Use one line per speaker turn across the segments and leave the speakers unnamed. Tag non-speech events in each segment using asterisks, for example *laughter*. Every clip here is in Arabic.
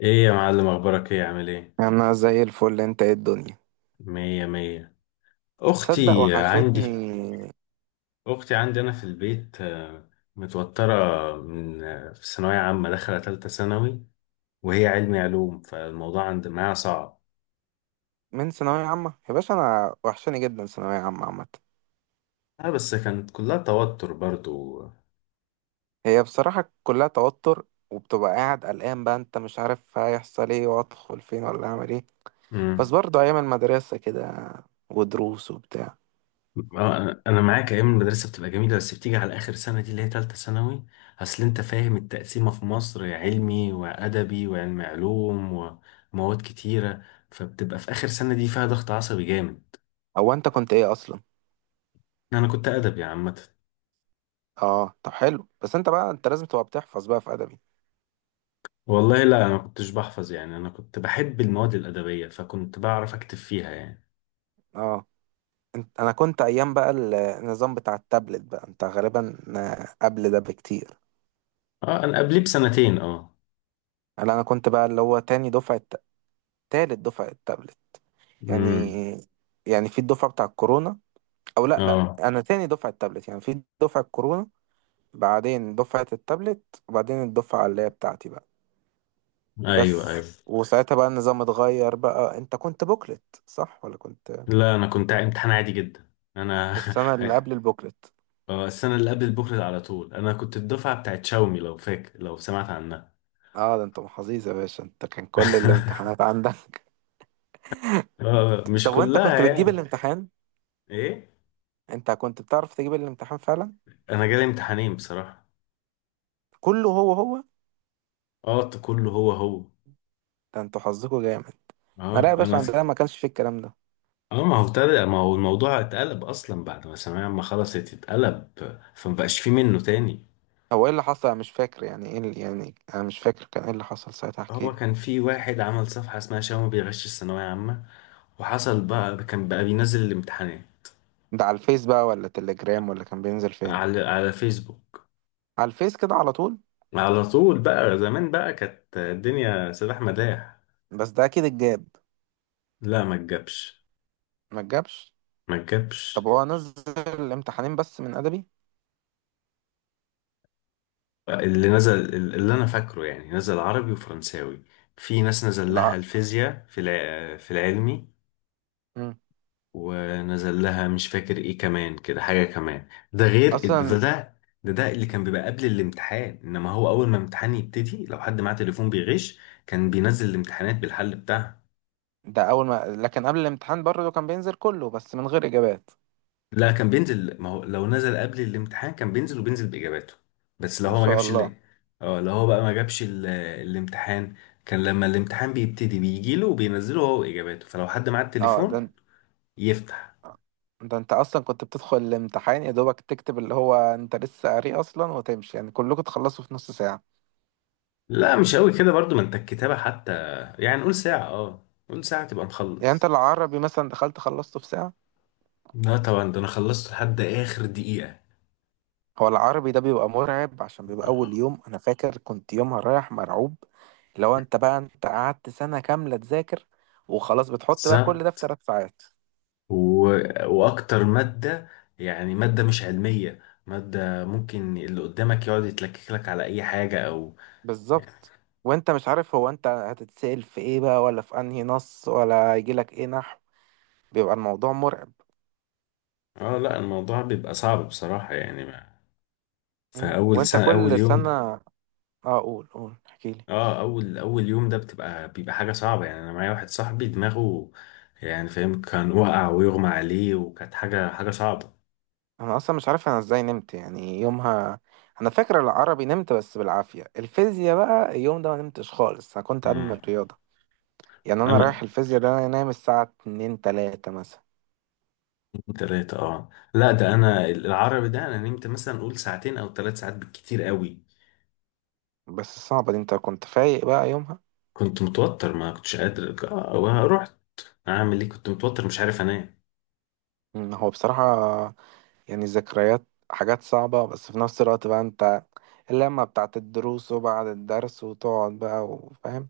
ايه يا معلم، اخبارك؟ ايه عامل ايه؟
انا زي الفل. انت ايه الدنيا؟
مية مية.
تصدق
اختي عندي
وحشتني
اختي عندي انا في البيت. متوترة من في ثانوية عامة داخلة تالتة ثانوي، وهي علمي علوم، فالموضوع عند معاها صعب.
من ثانوية عامة يا باشا. انا وحشاني جدا ثانوية عامة عامة.
اه، بس كانت كلها توتر برضو.
هي بصراحة كلها توتر، وبتبقى قاعد قلقان بقى، انت مش عارف هيحصل ايه، وادخل فين ولا اعمل ايه. بس
مم.
برضه ايام المدرسة كده ودروس وبتاع.
انا معاك، ايام المدرسة بتبقى جميلة، بس بتيجي على اخر سنة دي اللي هي تالتة ثانوي. اصل انت فاهم التقسيمة في مصر، علمي وادبي وعلمي علوم، ومواد كتيرة، فبتبقى في آخر سنة دي فيها ضغط عصبي جامد.
هو انت كنت ايه اصلا؟
انا كنت ادبي عامه.
اه طب حلو، بس انت بقى انت لازم تبقى بتحفظ بقى في ادبي.
والله لا، انا ما كنتش بحفظ، يعني انا كنت بحب المواد الادبيه، فكنت بعرف اكتب فيها يعني.
اه، انت انا كنت ايام بقى النظام بتاع التابلت بقى انت غالبا قبل ده بكتير.
اه، انا قبليه بسنتين اه.
لا انا كنت بقى اللي هو تاني دفعة، تالت دفعة التابلت يعني
امم.
يعني في الدفعة بتاع الكورونا، أو لأ لأ،
اه.
أنا تاني دفعة التابلت يعني في دفعة الكورونا. بعدين دفعة التابلت، وبعدين الدفعة اللي هي بتاعتي بقى.
ايوه ايوه.
بس وساعتها بقى النظام اتغير، بقى أنت كنت بوكلت صح ولا كنت
لا، انا كنت امتحان عادي جدا. انا.
السنة اللي قبل
*laughs*
البوكلت؟
اه، السنه اللي قبل بكره على طول. انا كنت الدفعه بتاعت شاومي، لو فاكر، لو سمعت عنها.
اه، ده انت محظوظ يا باشا، انت كان كل
*laughs*
الامتحانات عندك. *laughs*
اه، مش
طب وانت
كلها
كنت بتجيب
يعني.
الامتحان؟
ايه.
انت كنت بتعرف تجيب الامتحان فعلا؟
انا جالي امتحانين بصراحه.
كله هو هو؟
اه، كله هو هو.
ده انتوا حظكوا جامد. لا
اه،
يا باشا،
انا.
عندنا ما كانش فيه الكلام ده.
اه، ما هو الموضوع اتقلب اصلا، بعد ما ثانوية عامة خلصت اتقلب، فما بقاش فيه منه تاني.
هو ايه اللي حصل؟ انا مش فاكر. يعني ايه اللي، يعني انا مش فاكر كان ايه اللي حصل ساعتها، احكي
هو
لي.
كان في واحد عمل صفحة اسمها شاومي بيغش الثانوية عامة، وحصل بقى، كان بقى بينزل الامتحانات
ده على الفيس بقى ولا تليجرام، ولا كان بينزل فين؟
على فيسبوك.
على الفيس كده على طول؟
على طول بقى، زمان بقى كانت الدنيا سلاح مداح.
بس ده اكيد اتجاب.
لا، ما تجابش.
ما اتجابش؟
ما
طب
تجابش.
هو نزل الامتحانين بس من ادبي؟
اللي نزل، اللي انا فاكره يعني، نزل عربي وفرنساوي. في ناس نزل
الع...
لها الفيزياء في العلمي،
مم.
ونزل لها مش فاكر ايه كمان، كده حاجة كمان. ده غير ده
اصلا؟
ده ده اللي كان بيبقى قبل الامتحان. انما هو اول ما امتحان يبتدي، لو حد معاه تليفون بيغش، كان بينزل الامتحانات بالحل بتاعها.
ده اول ما، لكن قبل الامتحان برضه كان بينزل كله بس من غير اجابات؟
لا، كان بينزل. ما هو لو نزل قبل الامتحان كان بينزل، وبينزل باجاباته. بس لو
ما
هو ما
شاء
جابش
الله.
ال-. اه، لو هو بقى ما جابش الامتحان، كان لما الامتحان بيبتدي بيجيله وبينزله هو واجاباته، فلو حد معاه
اه، ده
التليفون يفتح.
انت اصلا كنت بتدخل الامتحان يا دوبك تكتب اللي هو انت لسه قاري اصلا وتمشي، يعني كلكم تخلصوا في نص ساعة.
لا، مش قوي كده برضو، ما انت الكتابة حتى، يعني نقول ساعة، اه نقول ساعة تبقى
يعني انت
مخلص.
العربي مثلا دخلت خلصته في ساعة؟
لا طبعا، ده انا خلصت لحد اخر دقيقة.
هو العربي ده بيبقى مرعب، عشان بيبقى أول
آه.
يوم. أنا فاكر كنت يومها رايح مرعوب. لو أنت بقى أنت قعدت سنة كاملة تذاكر وخلاص، بتحط بقى كل ده في
بالظبط.
ثلاث ساعات.
و... واكتر مادة، يعني مادة مش علمية، مادة ممكن اللي قدامك يقعد يتلكك لك على اي حاجة او يعني.
بالظبط. وأنت مش عارف هو أنت هتتسأل في إيه بقى، ولا في أنهي نص، ولا يجيلك إيه نحو. بيبقى الموضوع مرعب.
اه لا، الموضوع بيبقى صعب بصراحة، يعني ما... فاول
وأنت
سنة اول
كل سنة،
يوم.
أه قول قول احكيلي.
اه، اول يوم ده بيبقى حاجه صعبه، يعني انا معايا واحد صاحبي دماغه يعني فاهم، كان وقع ويغمى عليه، وكانت حاجه صعبه.
أنا أصلا مش عارف أنا إزاي نمت يعني يومها. أنا فاكر العربي نمت بس بالعافية، الفيزياء بقى اليوم ده ما نمتش خالص، أنا كنت أدمن
امم.
الرياضة. يعني انا رايح
انا.
الفيزياء، ده انا نايم الساعة 2 3 مثلا.
تلاتة اه، لا ده انا العربي ده انا نمت مثلا اقول ساعتين او ثلاث ساعات بالكتير قوي.
بس صعبة دي، انت كنت فايق بقى يومها؟
كنت متوتر ما كنتش قادر، رحت اعمل ايه، كنت متوتر مش عارف انام.
هو بصراحة يعني الذكريات حاجات صعبة، بس في نفس الوقت بقى انت اللمة بتاعت الدروس، وبعد الدرس وتقعد بقى وفاهم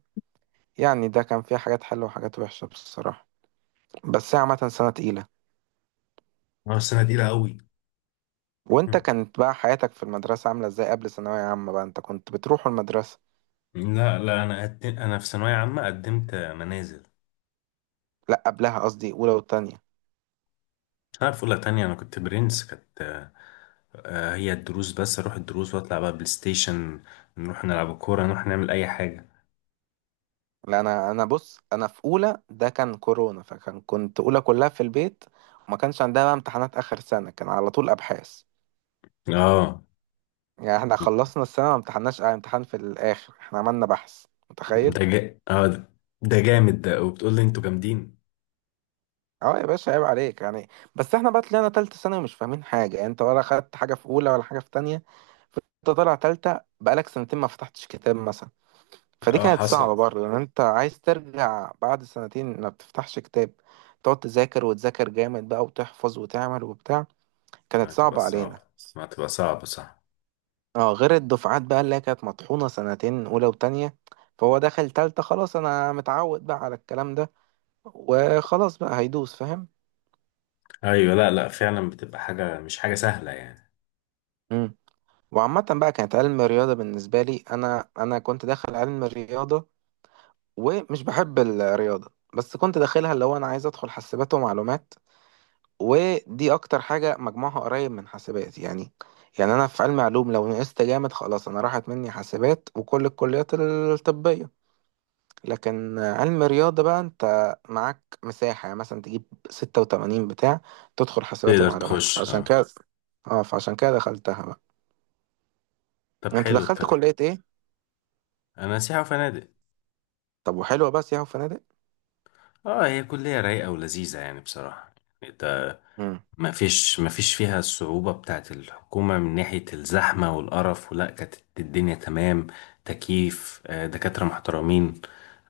يعني. ده كان فيه حاجات حلوة وحاجات وحشة بصراحة، بس هي عامة سنة تقيلة.
اه، السنه دي قوي.
وانت
مم.
كانت بقى حياتك في المدرسة عاملة ازاي قبل ثانوية عامة؟ بقى انت كنت بتروح المدرسة؟
لا انا انا في ثانويه عامه قدمت منازل.
لا قبلها قصدي، اولى وتانية.
انا في اولى تانية انا كنت برنس. كانت هي الدروس بس، اروح الدروس واطلع بقى بلاي ستيشن، نروح نلعب كورة، نروح نعمل اي حاجة.
لا، انا بص، انا في اولى ده كان كورونا، فكان كنت اولى كلها في البيت. وما كانش عندنا بقى امتحانات اخر سنه، كان على طول ابحاث.
اه،
يعني احنا خلصنا السنه ما امتحناش امتحان في الاخر، احنا عملنا بحث متخيل.
ده. ده جامد ده، وبتقول لي انتوا جامدين.
اه يا باشا عيب عليك يعني. بس احنا بقى طلعنا تالتة سنة ومش فاهمين حاجة، يعني انت ولا خدت حاجة في اولى ولا حاجة في تانية. انت طالع تالتة بقالك سنتين ما فتحتش كتاب مثلا، فدي
اه،
كانت
حصل.
صعبة برضه، لان انت عايز ترجع بعد سنتين ما بتفتحش كتاب، تقعد تذاكر وتذاكر جامد بقى، وتحفظ وتعمل وبتاع. كانت
هتبقى
صعبة علينا.
صعبة. ما هتبقى صعبة، صح.
اه غير الدفعات بقى اللي هي كانت مطحونة سنتين، أولى وتانية، فهو دخل تالتة خلاص أنا متعود بقى على الكلام ده وخلاص، بقى هيدوس فاهم.
ايوه. لا لا، فعلا بتبقى حاجة مش حاجة سهلة يعني.
مم. وعامة بقى كانت علم الرياضة بالنسبة لي. أنا كنت داخل علم الرياضة ومش بحب الرياضة، بس كنت داخلها اللي هو أنا عايز أدخل حاسبات ومعلومات، ودي أكتر حاجة مجموعها قريب من حاسبات يعني. يعني أنا في علم علوم لو نقصت جامد خلاص أنا راحت مني حاسبات وكل الكليات الطبية، لكن علم رياضة بقى انت معاك مساحة، يعني مثلا تجيب ستة وتمانين بتاع، تدخل حسابات
تقدر
ومعلومات،
تخش
فعشان
اه.
كده. اه فعشان كده دخلتها بقى.
طب
انت
حلو
دخلت
الكلام.
كلية ايه؟
انا سياحة وفنادق.
طب وحلوة بس ياهو فنادق؟
اه، هي كلية رايقة ولذيذة يعني بصراحة. انت.
مم.
ما فيش فيها الصعوبة بتاعت الحكومة من ناحية الزحمة والقرف، ولا كانت. الدنيا تمام، تكييف، دكاترة محترمين،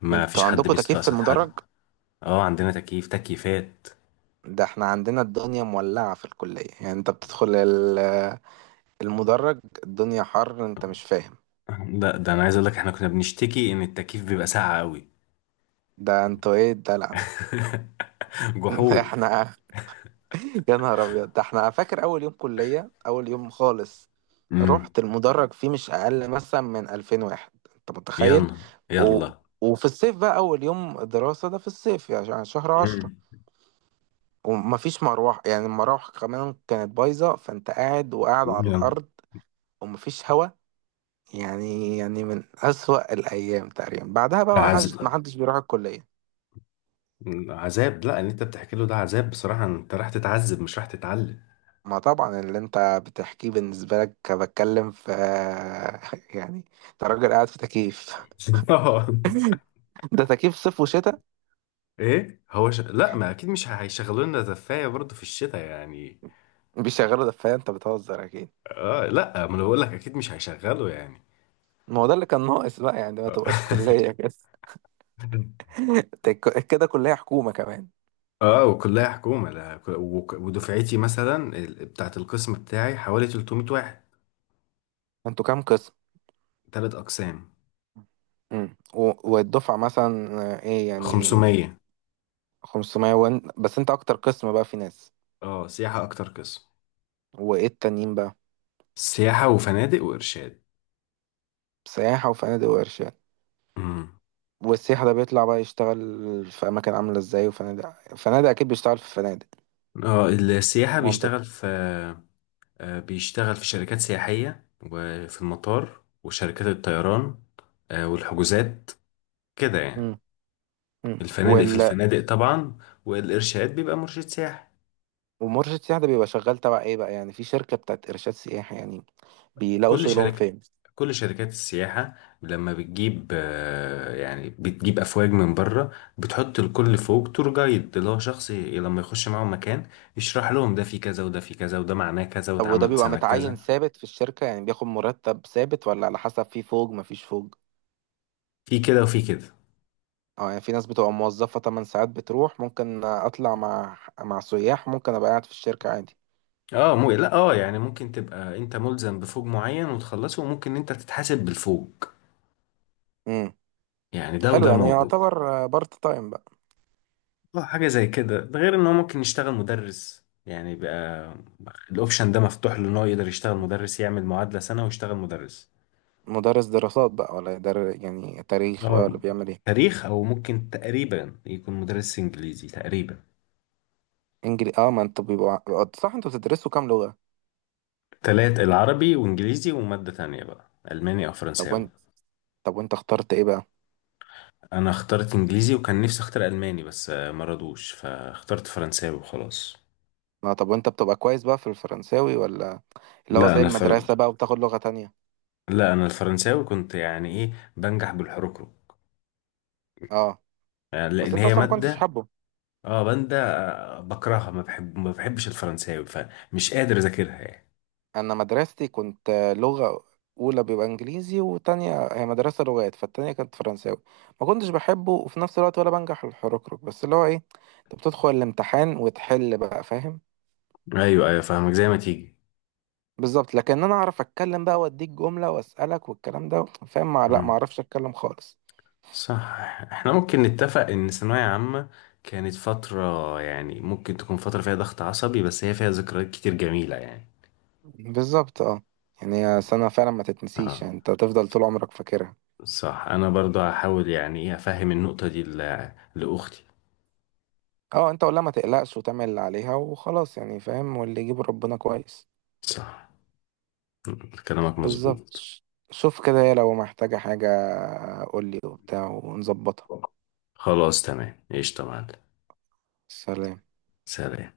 ما فيش
انتوا
حد
عندكوا تكييف في
بيستقصد حد.
المدرج؟
اه عندنا تكييف، تكييفات.
ده احنا عندنا الدنيا مولعة في الكلية، يعني انت بتدخل المدرج الدنيا حر انت مش فاهم.
ده انا عايز اقول لك احنا كنا بنشتكي ان التكييف بيبقى ساقع قوي.
ده انتوا ايه الدلع ده؟
*laughs*
*laughs*
جحود.
احنا يا نهار ابيض، ده احنا فاكر اول يوم كليه اول يوم خالص،
امم.
رحت المدرج فيه مش اقل مثلا من 2000 واحد، انت متخيل؟
يلا
و...
يلا.
وفي الصيف بقى اول يوم دراسه ده في الصيف، يعني عشان شهر
امم.
عشرة، ومفيش مروح، يعني المراوح كمان كانت بايظه، فانت قاعد وقاعد على
يلا.
الارض ومفيش هوا. يعني من اسوأ الايام تقريبا، بعدها بقى ما حدش ما
عذاب.
حدش بيروح الكليه.
عذاب، لا اللي انت بتحكي له ده عذاب بصراحة، انت راح تتعذب مش راح تتعلم.
ما طبعا اللي انت بتحكيه بالنسبة لك بتكلم في، *laughs* يعني انت راجل قاعد في تكييف.
*laughs*
*laughs* ده تكييف صيف وشتاء؟
ايه هو لا ما اكيد مش هيشغلوا لنا زفايه برضه في الشتاء يعني.
بيشغلوا دفاية، انت بتهزر اكيد.
اه لا، ما انا بقول لك اكيد مش هيشغلوا يعني.
ما هو ده اللي كان ناقص بقى يعني، ما تبقاش كلية كده.
*laughs*
*laughs* كده كلية حكومة كمان.
اه، وكلها حكومه. لا ودفعتي مثلا بتاعه القسم بتاعي حوالي 300 واحد.
انتوا كام قسم؟
ثلاث اقسام.
والدفعة مثلا، ايه يعني؟
500.
500 وان بس، انت اكتر قسم بقى في ناس؟
اه، سياحه اكتر قسم.
وايه التانيين بقى؟
سياحه وفنادق وارشاد.
سياحة وفنادق وارشاد.
امم.
والسياح ده بيطلع بقى يشتغل في أماكن عاملة إزاي؟ وفنادق فنادق أكيد بيشتغل في فنادق،
اه، السياحه
منطق.
بيشتغل في بيشتغل في شركات سياحيه، وفي المطار، وشركات الطيران، والحجوزات، كده يعني.
مم. مم.
الفنادق في الفنادق طبعا. والإرشاد بيبقى مرشد سياحي.
ومرشد السياح ده بيبقى شغال تبع إيه بقى؟ يعني في شركة بتاعت إرشاد سياحي يعني، بيلاقوا
كل
شغلهم
شركة،
فين؟
كل شركات السياحة، لما بتجيب يعني بتجيب أفواج من بره، بتحط الكل فوق تور جايد، اللي هو شخص لما يخش معاهم مكان يشرح لهم ده في كذا وده في كذا وده معناه كذا،
طب وده
واتعمل
بيبقى
سنة
متعين
كذا.
ثابت في الشركة، يعني بياخد مرتب ثابت ولا على حسب في فوق مفيش فوق؟
في كده وفي كده.
اه، يعني في ناس بتبقى موظفة 8 ساعات بتروح، ممكن أطلع مع سياح، ممكن أبقى قاعد في الشركة عادي.
اه، مو لا، اه يعني ممكن تبقى انت ملزم بفوج معين وتخلصه، وممكن انت تتحاسب بالفوج
مم.
يعني. ده
حلو،
وده
يعني
موجود.
يعتبر بارت تايم بقى.
اه، حاجة زي كده. ده غير ان هو ممكن يشتغل مدرس يعني بقى. الاوبشن ده مفتوح له ان هو يقدر يشتغل مدرس، يعمل معادلة سنة ويشتغل مدرس.
مدرس دراسات بقى ولا يعني تاريخ بقى، ولا
اه،
بيعمل ايه؟
تاريخ، او ممكن تقريبا يكون مدرس انجليزي تقريبا.
اه ما انت بيبقى، صح. انتوا بتدرسوا كام لغة؟
تلات، العربي وانجليزي، ومادة تانية بقى الماني او
طب
فرنساوي.
وانت طب وانت اخترت ايه بقى؟
انا اخترت انجليزي، وكان نفسي اختار الماني، بس ما رضوش، فاخترت فرنساوي وخلاص.
ما طب وانت بتبقى كويس بقى في الفرنساوي، ولا اللي هو
لا
زي
انا
المدرسة
الفرن
بقى وبتاخد لغة تانية؟
لا انا الفرنساوي كنت يعني ايه بنجح بالحركرك
اه
يعني،
بس
لان
انت
هي
اصلا ما كنتش
مادة.
حابه.
اه. باندا بكرهها، ما بحبش الفرنساوي، فمش قادر اذاكرها يعني.
انا مدرستي كنت لغة، اولى بيبقى انجليزي وتانية، هي مدرسة لغات، فالتانية كانت فرنساوي. ما كنتش بحبه، وفي نفس الوقت ولا بنجح الحركرك، بس اللي هو ايه، انت بتدخل الامتحان وتحل بقى فاهم.
ايوه ايوه فاهمك زي ما تيجي.
بالظبط، لكن انا اعرف اتكلم بقى، واديك جملة واسألك والكلام ده فاهم، لا ما
مم.
اعرفش اتكلم خالص.
صح. احنا ممكن نتفق ان الثانوية عامة كانت فترة، يعني ممكن تكون فترة فيها ضغط عصبي، بس هي فيها ذكريات كتير جميلة يعني.
بالظبط، اه. يعني سنة فعلا ما تتنسيش،
اه،
يعني انت تفضل طول عمرك فاكرها.
صح. انا برضو هحاول يعني ايه افهم النقطة دي لاختي.
اه انت ولا ما تقلقش، وتعمل اللي عليها وخلاص يعني فاهم، واللي يجيب ربنا كويس.
صح. مم. كلامك
بالظبط.
مظبوط.
شوف كده، لو محتاجة حاجة قولي وبتاع ونظبطها.
خلاص تمام ايش تمام.
سلام.
سلام.